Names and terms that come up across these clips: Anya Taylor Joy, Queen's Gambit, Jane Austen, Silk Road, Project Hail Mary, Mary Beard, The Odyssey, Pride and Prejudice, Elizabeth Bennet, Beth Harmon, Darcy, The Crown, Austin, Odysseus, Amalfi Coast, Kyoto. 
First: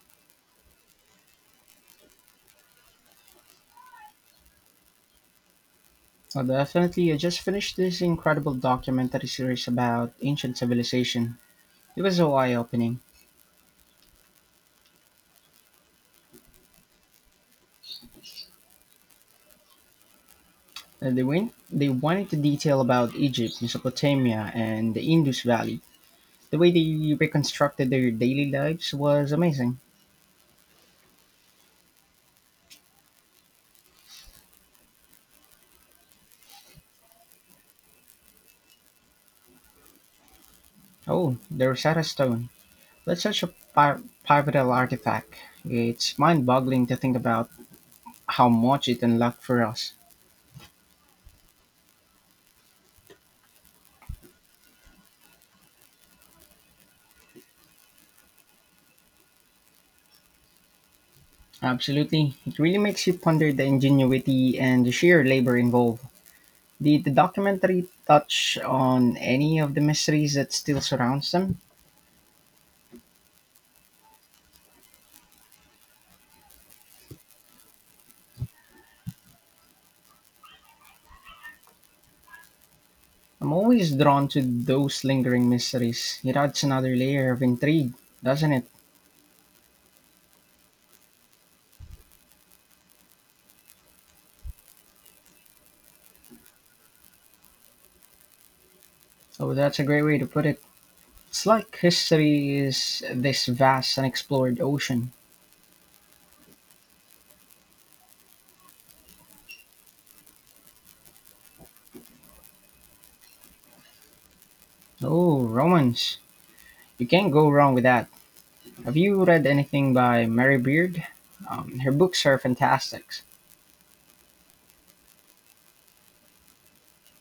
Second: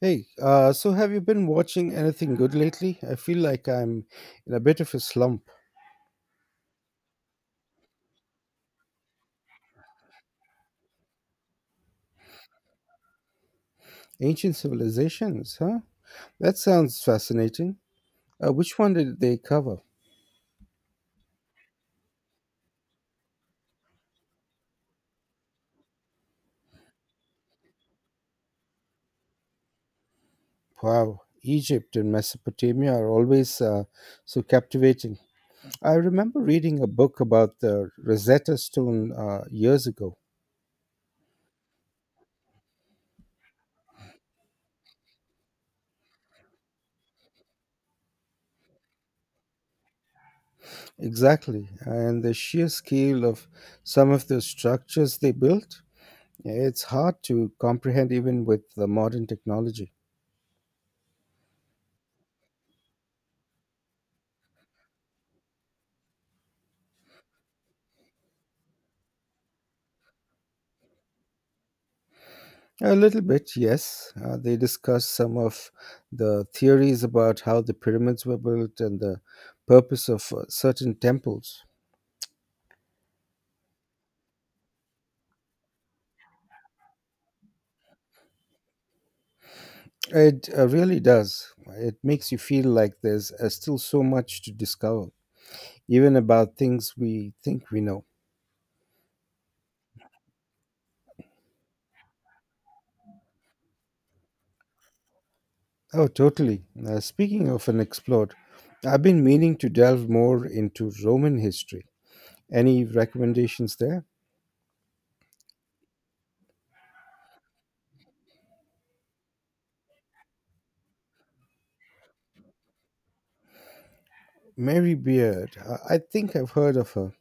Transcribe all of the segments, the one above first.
Hey, so have you been watching anything good lately? I feel like I'm in a bit of a slump. Well, definitely, I just finished this incredible documentary series about ancient civilization. It was so eye-opening. Ancient civilizations, huh? That sounds fascinating. Which one did they cover? They went into detail about Egypt, Mesopotamia, and the Indus Valley. The way they reconstructed their daily lives was amazing. Wow, Egypt and Mesopotamia are always so captivating. I remember reading a book about the Rosetta Stone years ago. Oh, the Rosetta Stone. That's such a pi- pivotal artifact. It's mind-boggling to think about how much it unlocked for us. Exactly, and the sheer scale of some of the structures they built. It's hard to comprehend even with the modern technology. Absolutely. It really makes you ponder the ingenuity and the sheer labor involved. Did the documentary touch on any of the mysteries that still surrounds them? A little bit, yes. They discuss some of the theories about how the pyramids were built and the purpose of certain temples. I'm always drawn to those lingering mysteries. It adds another layer of intrigue, doesn't it? It really does. It makes you feel like there's still so much to discover, even about things we think we know. Oh, that's a great way to put it. It's like history is this vast unexplored ocean. Oh, totally. Speaking of unexplored, I've been meaning to delve more into Roman history. Any recommendations there? Oh, romance. You can't go wrong with that. Have you read anything by Mary Beard? Her books are fantastic. Mary Beard. I think I've heard of her.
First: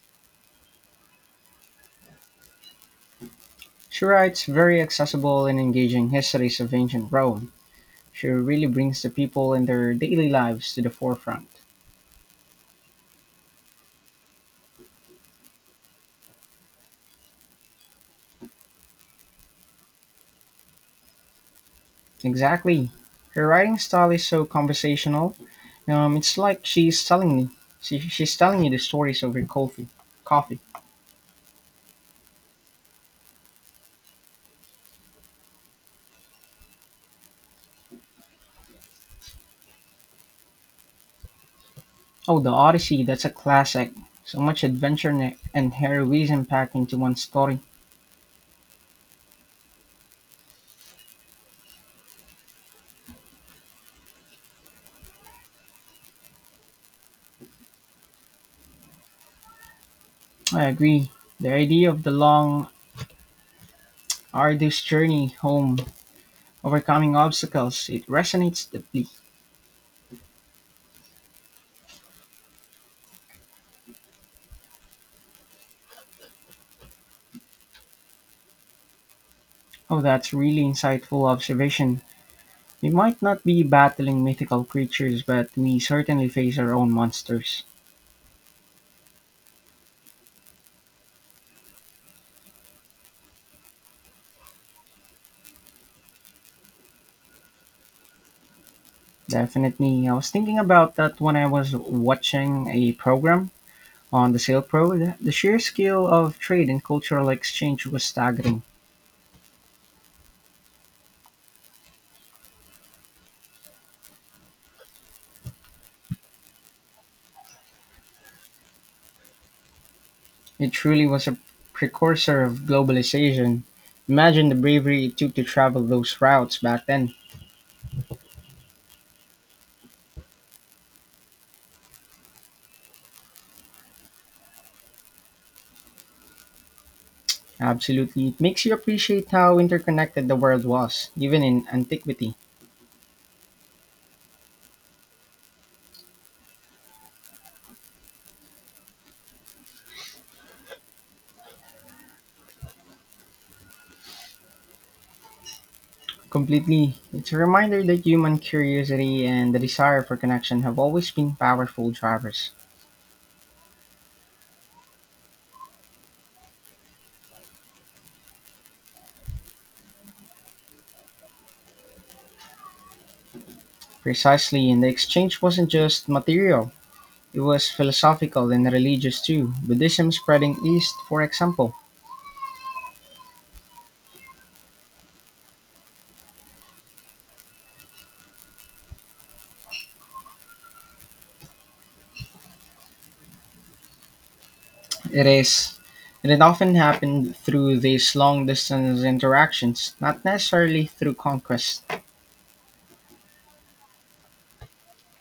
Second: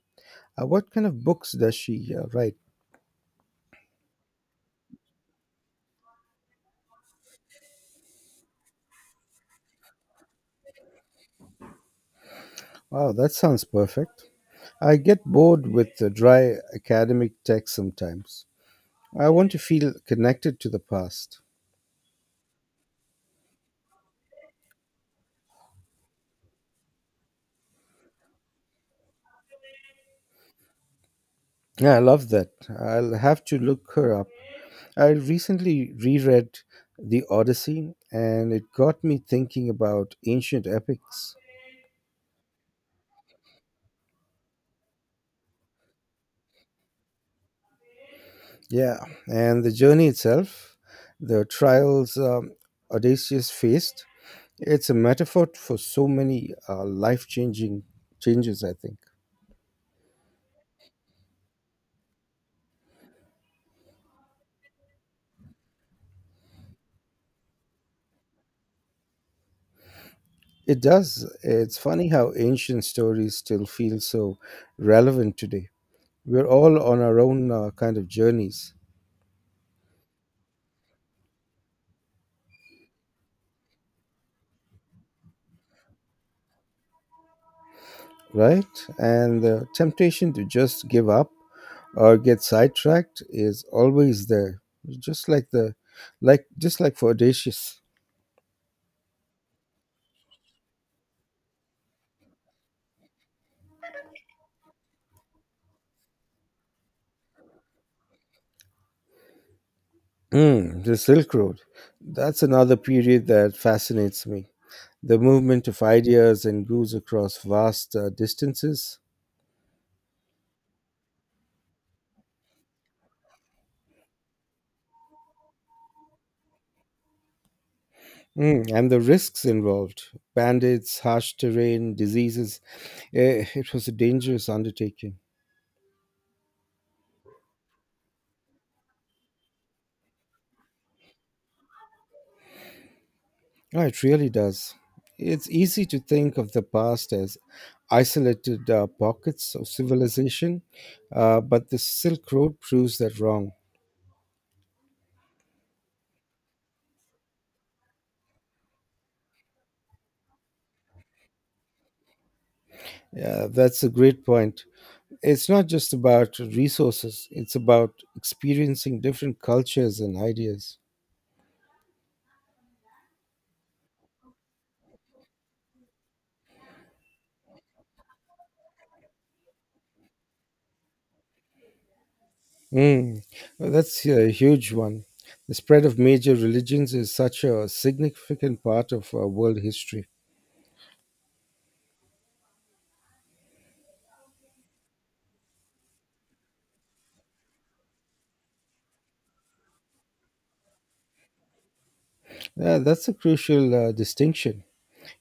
What kind of books does she write? She writes very accessible and engaging histories of ancient Rome. She really brings the people and their daily lives to the forefront. Wow, that sounds perfect. I get bored with the dry academic text sometimes. I want to feel connected to the past. Exactly. Her writing style is so conversational. It's like she's telling you the stories of her coffee. Coffee. Yeah, I love that. I'll have to look her up. I recently reread The Odyssey, and it got me thinking about ancient epics. Oh, the Odyssey. That's a classic. So much adventure and heroism packed into one story. Yeah, and the journey itself, the trials Odysseus faced, it's a metaphor for so many life changing changes, I think. I agree. The idea of the long, arduous journey home, overcoming obstacles, it resonates deeply. It does. It's funny how ancient stories still feel so relevant today. We're all on our own kind of journeys, Oh, that's really insightful observation. We might not be battling mythical creatures, but we certainly face our own monsters. right? And the temptation to just give up or get sidetracked is always there. Just like like just like for Odysseus. Definitely. I was thinking about that when I was watching a program on the Silk Road. The sheer scale of trade and cultural exchange was staggering. Mm, the Silk Road. That's another period that fascinates me. The movement of ideas and goods across vast distances. It truly was a precursor of globalization. Imagine the bravery it took to travel those routes back then. Mm, and the risks involved bandits, harsh terrain, diseases. It was a dangerous undertaking. Absolutely. It makes you appreciate how interconnected the world was, even in antiquity. Oh, it really does. It's easy to think of the past as isolated pockets of civilization, but the Silk Road proves that wrong. Completely. It's a reminder that human curiosity and the desire for connection have always been powerful drivers. Yeah, that's a great point. It's not just about resources, it's about experiencing different cultures and ideas. Precisely, and the exchange wasn't just material, it was philosophical and religious too. Buddhism spreading east, for example. Mm, well, that's a huge one. The spread of major religions is such a significant part of world history. It is. And it often happened through these long distance interactions, not necessarily through conquest. Yeah, that's a crucial distinction.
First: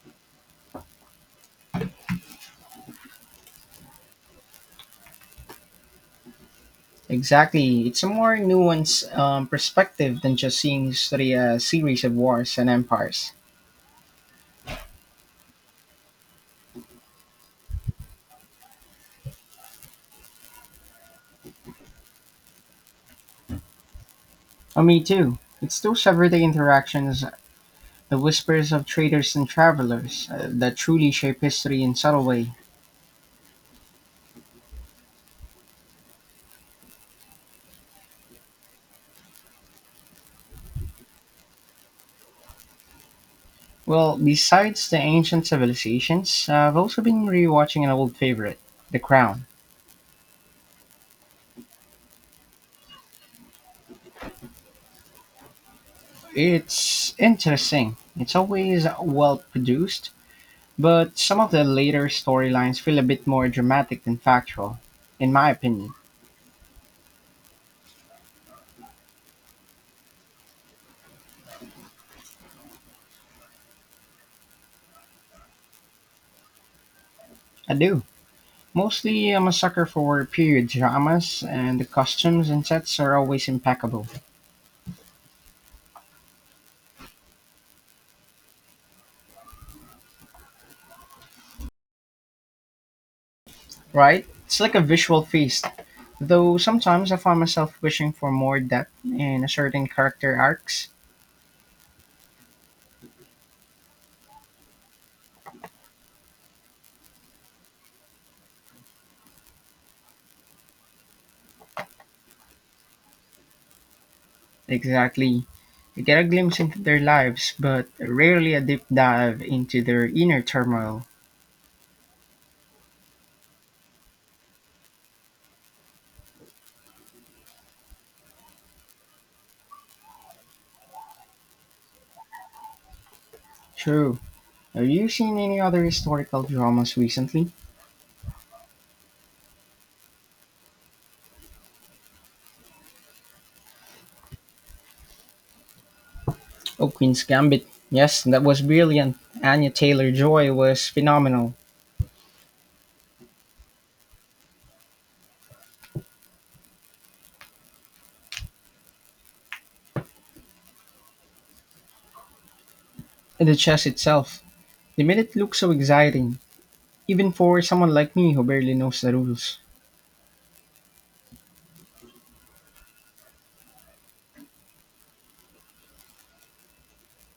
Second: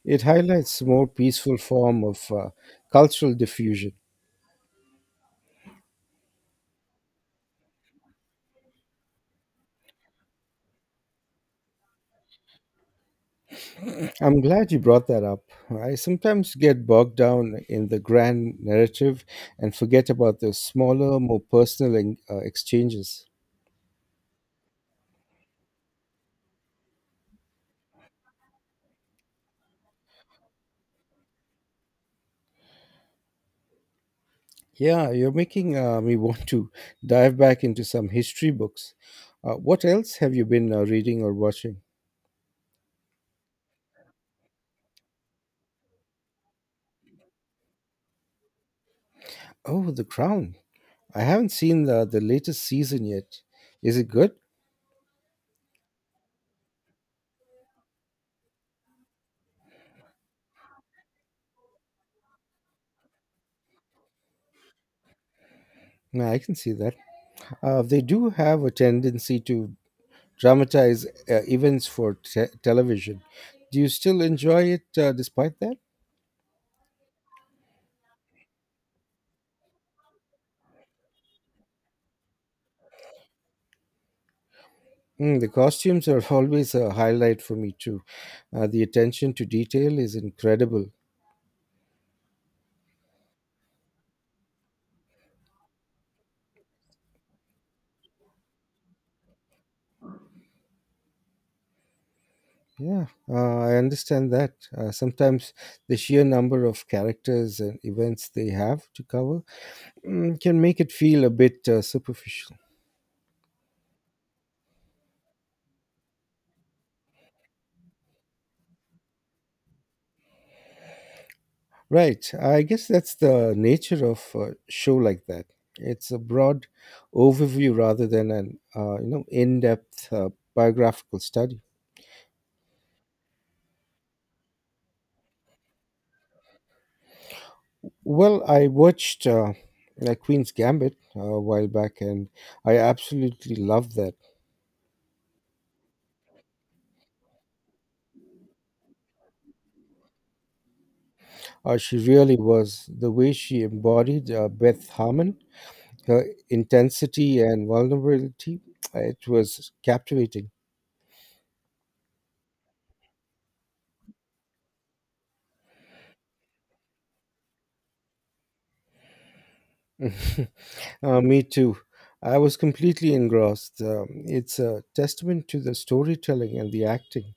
It highlights a more peaceful form of cultural diffusion. Exactly. It's a more nuanced perspective than just seeing history as a series of wars and empires. I'm glad you brought that up. I sometimes get bogged down in the grand narrative and forget about the smaller, more personal exchanges. Oh, me too. It's those everyday interactions, the whispers of traders and travelers, that truly shape history in subtle way. Yeah, you're making me want to dive back into some history books. What else have you been reading or watching? Well, besides the ancient civilizations, I've also been rewatching an old favorite, The Crown. Oh, The Crown. I haven't seen the latest season yet. Is it good? It's interesting. It's always well produced, but some of the later storylines feel a bit more dramatic than factual, in my opinion. No, I can see that. They do have a tendency to dramatize events for television. Do you still enjoy it despite that? I do. Mostly, I'm a sucker for period dramas, and the costumes and sets are always impeccable. Mm, the costumes are always a highlight for me, too. The attention to detail is incredible. Right? It's like a visual feast. Though sometimes I find myself wishing for more depth in a certain character arcs. Yeah, I understand that. Sometimes the sheer number of characters and events they have to cover mm, can make it feel a bit superficial. Exactly. You get a glimpse into their lives, but rarely a deep dive into their inner turmoil. Right, I guess that's the nature of a show like that. It's a broad overview rather than an in-depth biographical study. True. Have you seen any other historical dramas recently? Well, I watched Queen's Gambit a while back, and I absolutely loved that. Oh, Queen's Gambit. Yes, that was brilliant. Anya Taylor Joy was phenomenal. She really was, the way she embodied Beth Harmon, her intensity and vulnerability, it was captivating. And the chess itself. They made it look so exciting, even for someone like me who barely knows the rules. Me too. I was completely engrossed. It's a testament to the storytelling and the acting.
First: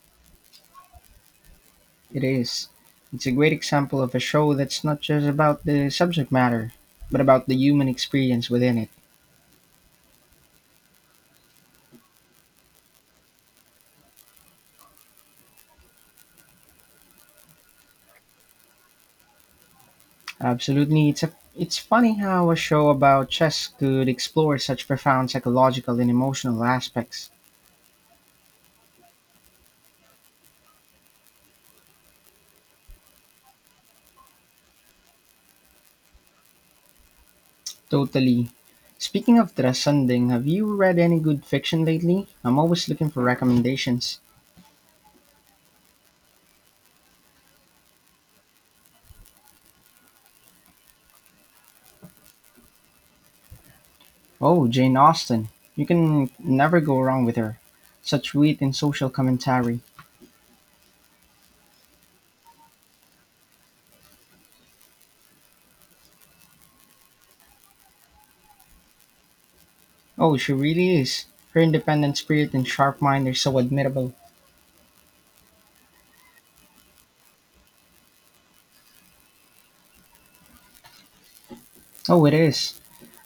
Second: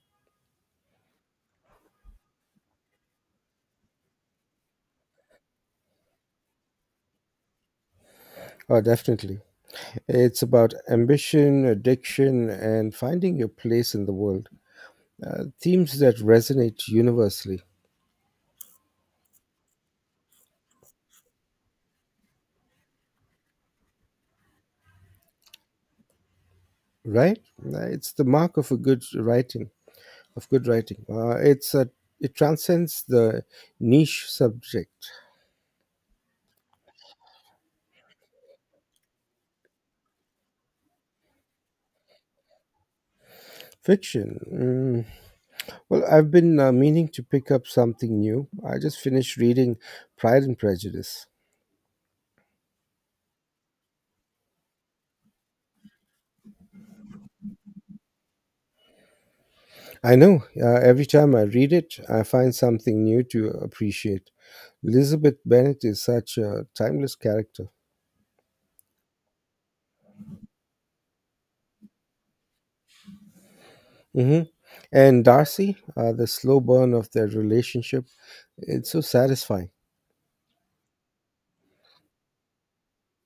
It is. It's a great example of a show that's not just about the subject matter, but about the human experience within Oh, it. definitely. It's about ambition, addiction, and finding your place in the world. Themes that resonate universally, Absolutely, it's funny how a show about chess could explore such profound psychological and emotional aspects. right? It's the mark of a good writing. Of good writing. It transcends the niche subject. Totally. Speaking of transcending, have you read any good fiction lately? I'm always looking for recommendations. Fiction. Mm, well, I've been meaning to pick up something new. I just finished reading Pride and Prejudice. Oh, Jane Austen. You can never go wrong with her. Such wit and social commentary. I know, every time I read it, I find something new to appreciate. Elizabeth Bennet is such a timeless character. Oh, she really is. Her independent spirit and sharp mind are so admirable. Hmm. And Darcy, the slow burn of their relationship, it's so satisfying. Oh, it is.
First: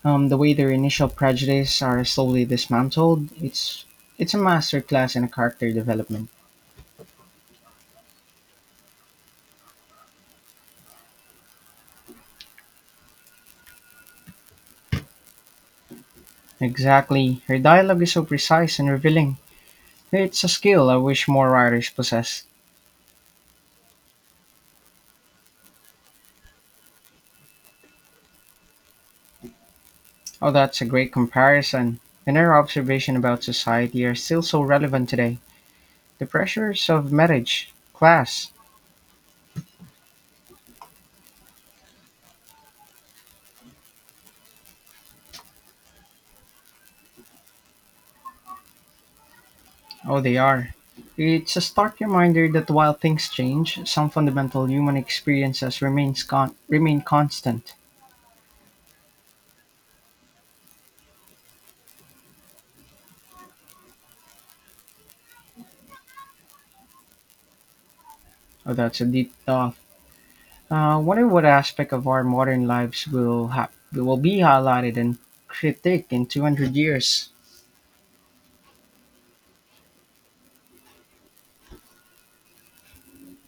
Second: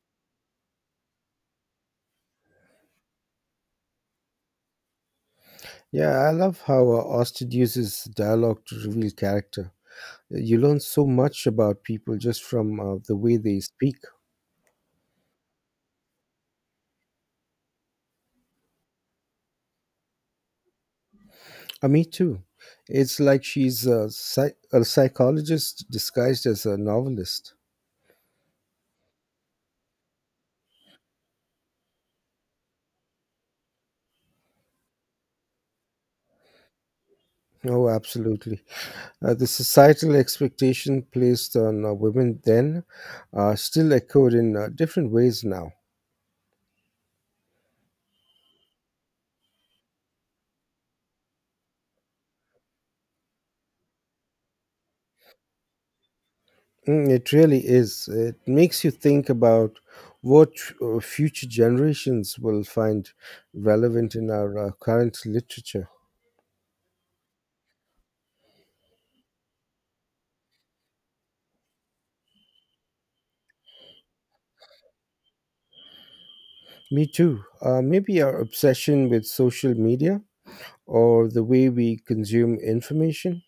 The way their initial prejudices are slowly dismantled, it's a master class in character Yeah, development. I love how Austin uses dialogue to reveal character. You learn so much about people just from the way they speak. Exactly. Her dialogue is so precise and revealing. It's a skill I wish more writers Me too. possess. It's like she's a psychologist disguised as a novelist. Oh, that's a great comparison. And her observation about society are still so relevant today. The pressures of marriage, Oh, class. absolutely. The societal expectation placed on women then still echoed in different ways now. Oh, they are. It's a stark reminder that while things change, some fundamental human experiences remain Mm, it really constant. is. It makes you think about what future generations will find relevant in our current literature. Oh, that's a deep thought. Wonder what aspect of our modern lives will be highlighted and critiqued in 200 Me years. too. Maybe our obsession with social media or the way we consume information.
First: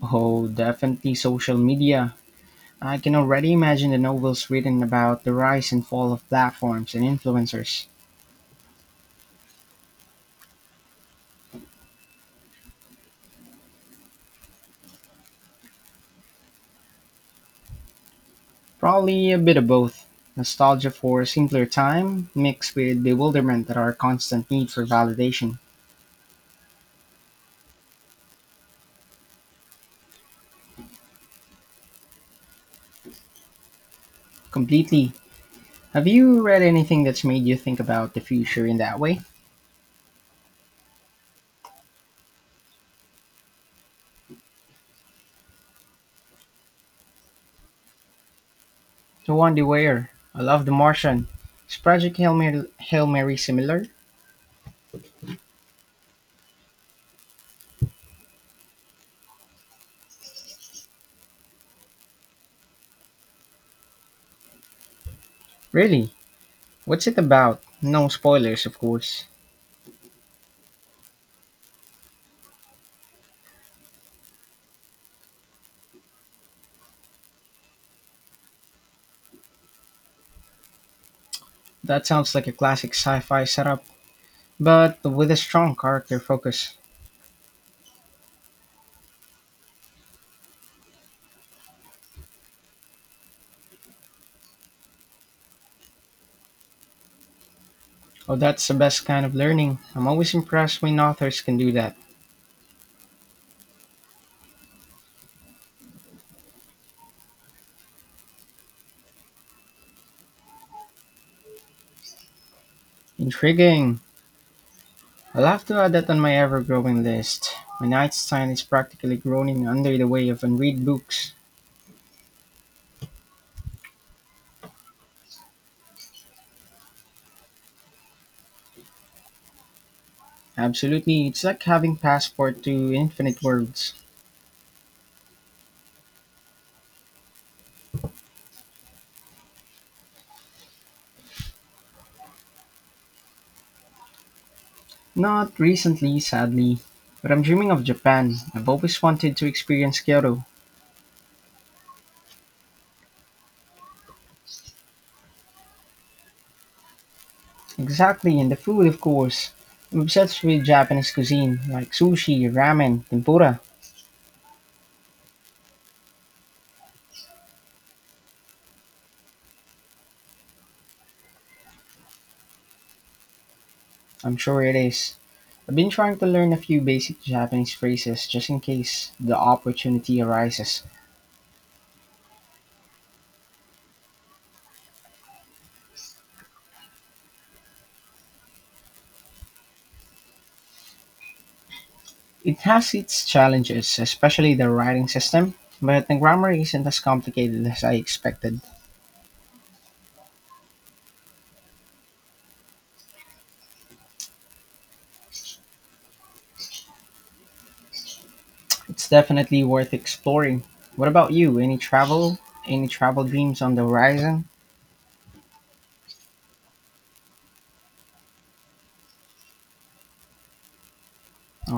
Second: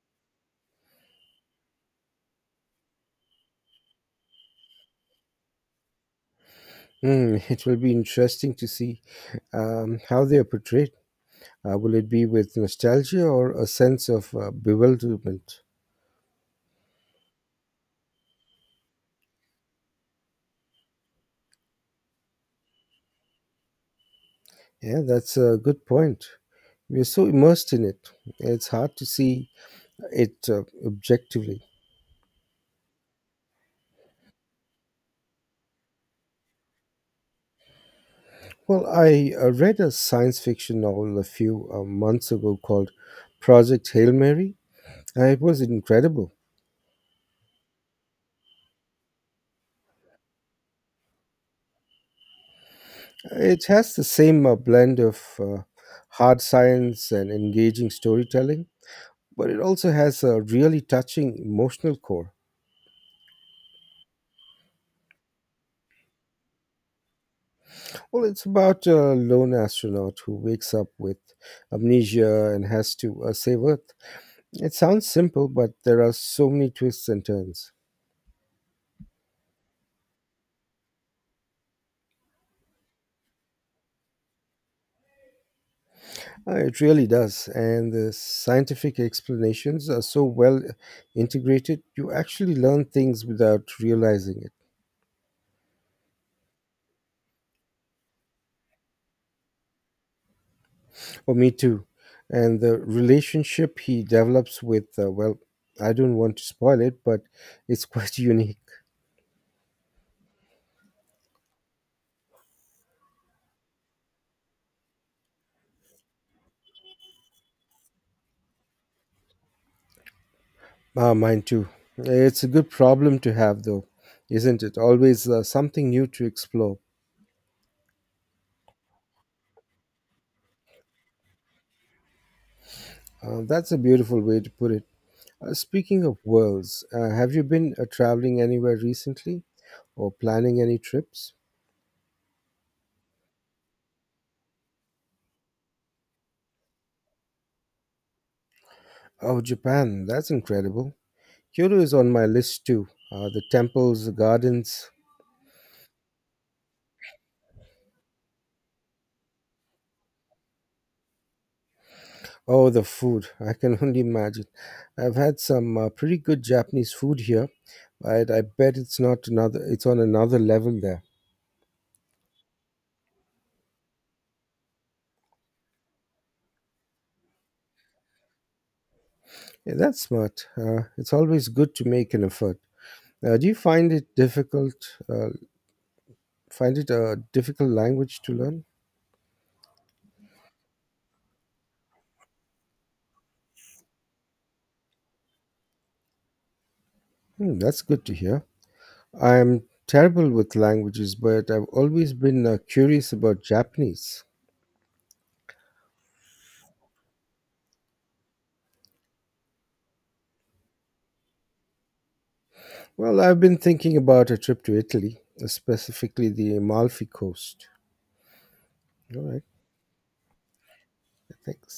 Oh, definitely social media. I can already imagine the novels written about the rise and fall of platforms and Mm, it will influencers. be interesting to see how they are portrayed. Will it be with nostalgia or a sense of bewilderment? Probably a bit of both. Nostalgia for a simpler time, mixed with bewilderment at our constant need for Yeah, that's a validation. good point. We're so immersed in it, it's hard to see it objectively. Completely. Have you read anything that's made you think about the future in Well, that way? I read a science fiction novel a few months ago called Project Hail Mary. It was incredible. The one they wear. I love The Martian. Is Project Hail Mary, Hail Mary It similar? has the same blend of hard science and engaging storytelling, but it also has a really touching emotional core. Really? What's it about? No Well, it's spoilers, of about a course. lone astronaut who wakes up with amnesia and has to save Earth. It sounds simple, but there are so many twists and turns. That sounds like a classic sci fi setup, but with a strong character focus. It really does, and the scientific explanations are so well integrated, you actually learn things without realizing it. Oh, that's the best kind of learning. I'm always impressed when Oh, authors me can do too. that. And the relationship he develops with, well, I don't want to spoil it, but it's quite unique. Intriguing. I'll have to add that on my ever growing list. My nightstand is practically groaning under the weight of unread Ah, books. mine too. It's a good problem to have, though, isn't it? Always something new to explore. Absolutely, it's like having passport to infinite That's a worlds. beautiful way to put it. Speaking of worlds, have you been traveling anywhere recently or planning any trips? Not recently, sadly, but I'm dreaming of Japan. I've always wanted Oh, to experience Japan, that's Kyoto. incredible. Kyoto is on my list too. The temples, the gardens. Exactly, and the food, of course. I'm obsessed with Japanese cuisine, like sushi, Oh, the ramen, food. I tempura. can only imagine. I've had some pretty good Japanese food here, but I bet it's not another it's on another level there. I'm sure it is. I've been trying to learn a few basic Japanese phrases just in case the Yeah, that's opportunity smart. Arises. It's always good to make an effort. Do you find it difficult? Find it a difficult language to learn? It has its challenges, especially the writing system, but the grammar isn't as Hmm, complicated that's as I good to hear. expected. I am terrible with languages, but I've always been curious about Japanese. It's definitely worth exploring. What about you? Any travel? Any Well, travel I've been dreams on the thinking about a horizon? trip to Italy, specifically the Amalfi Coast. All right, thanks.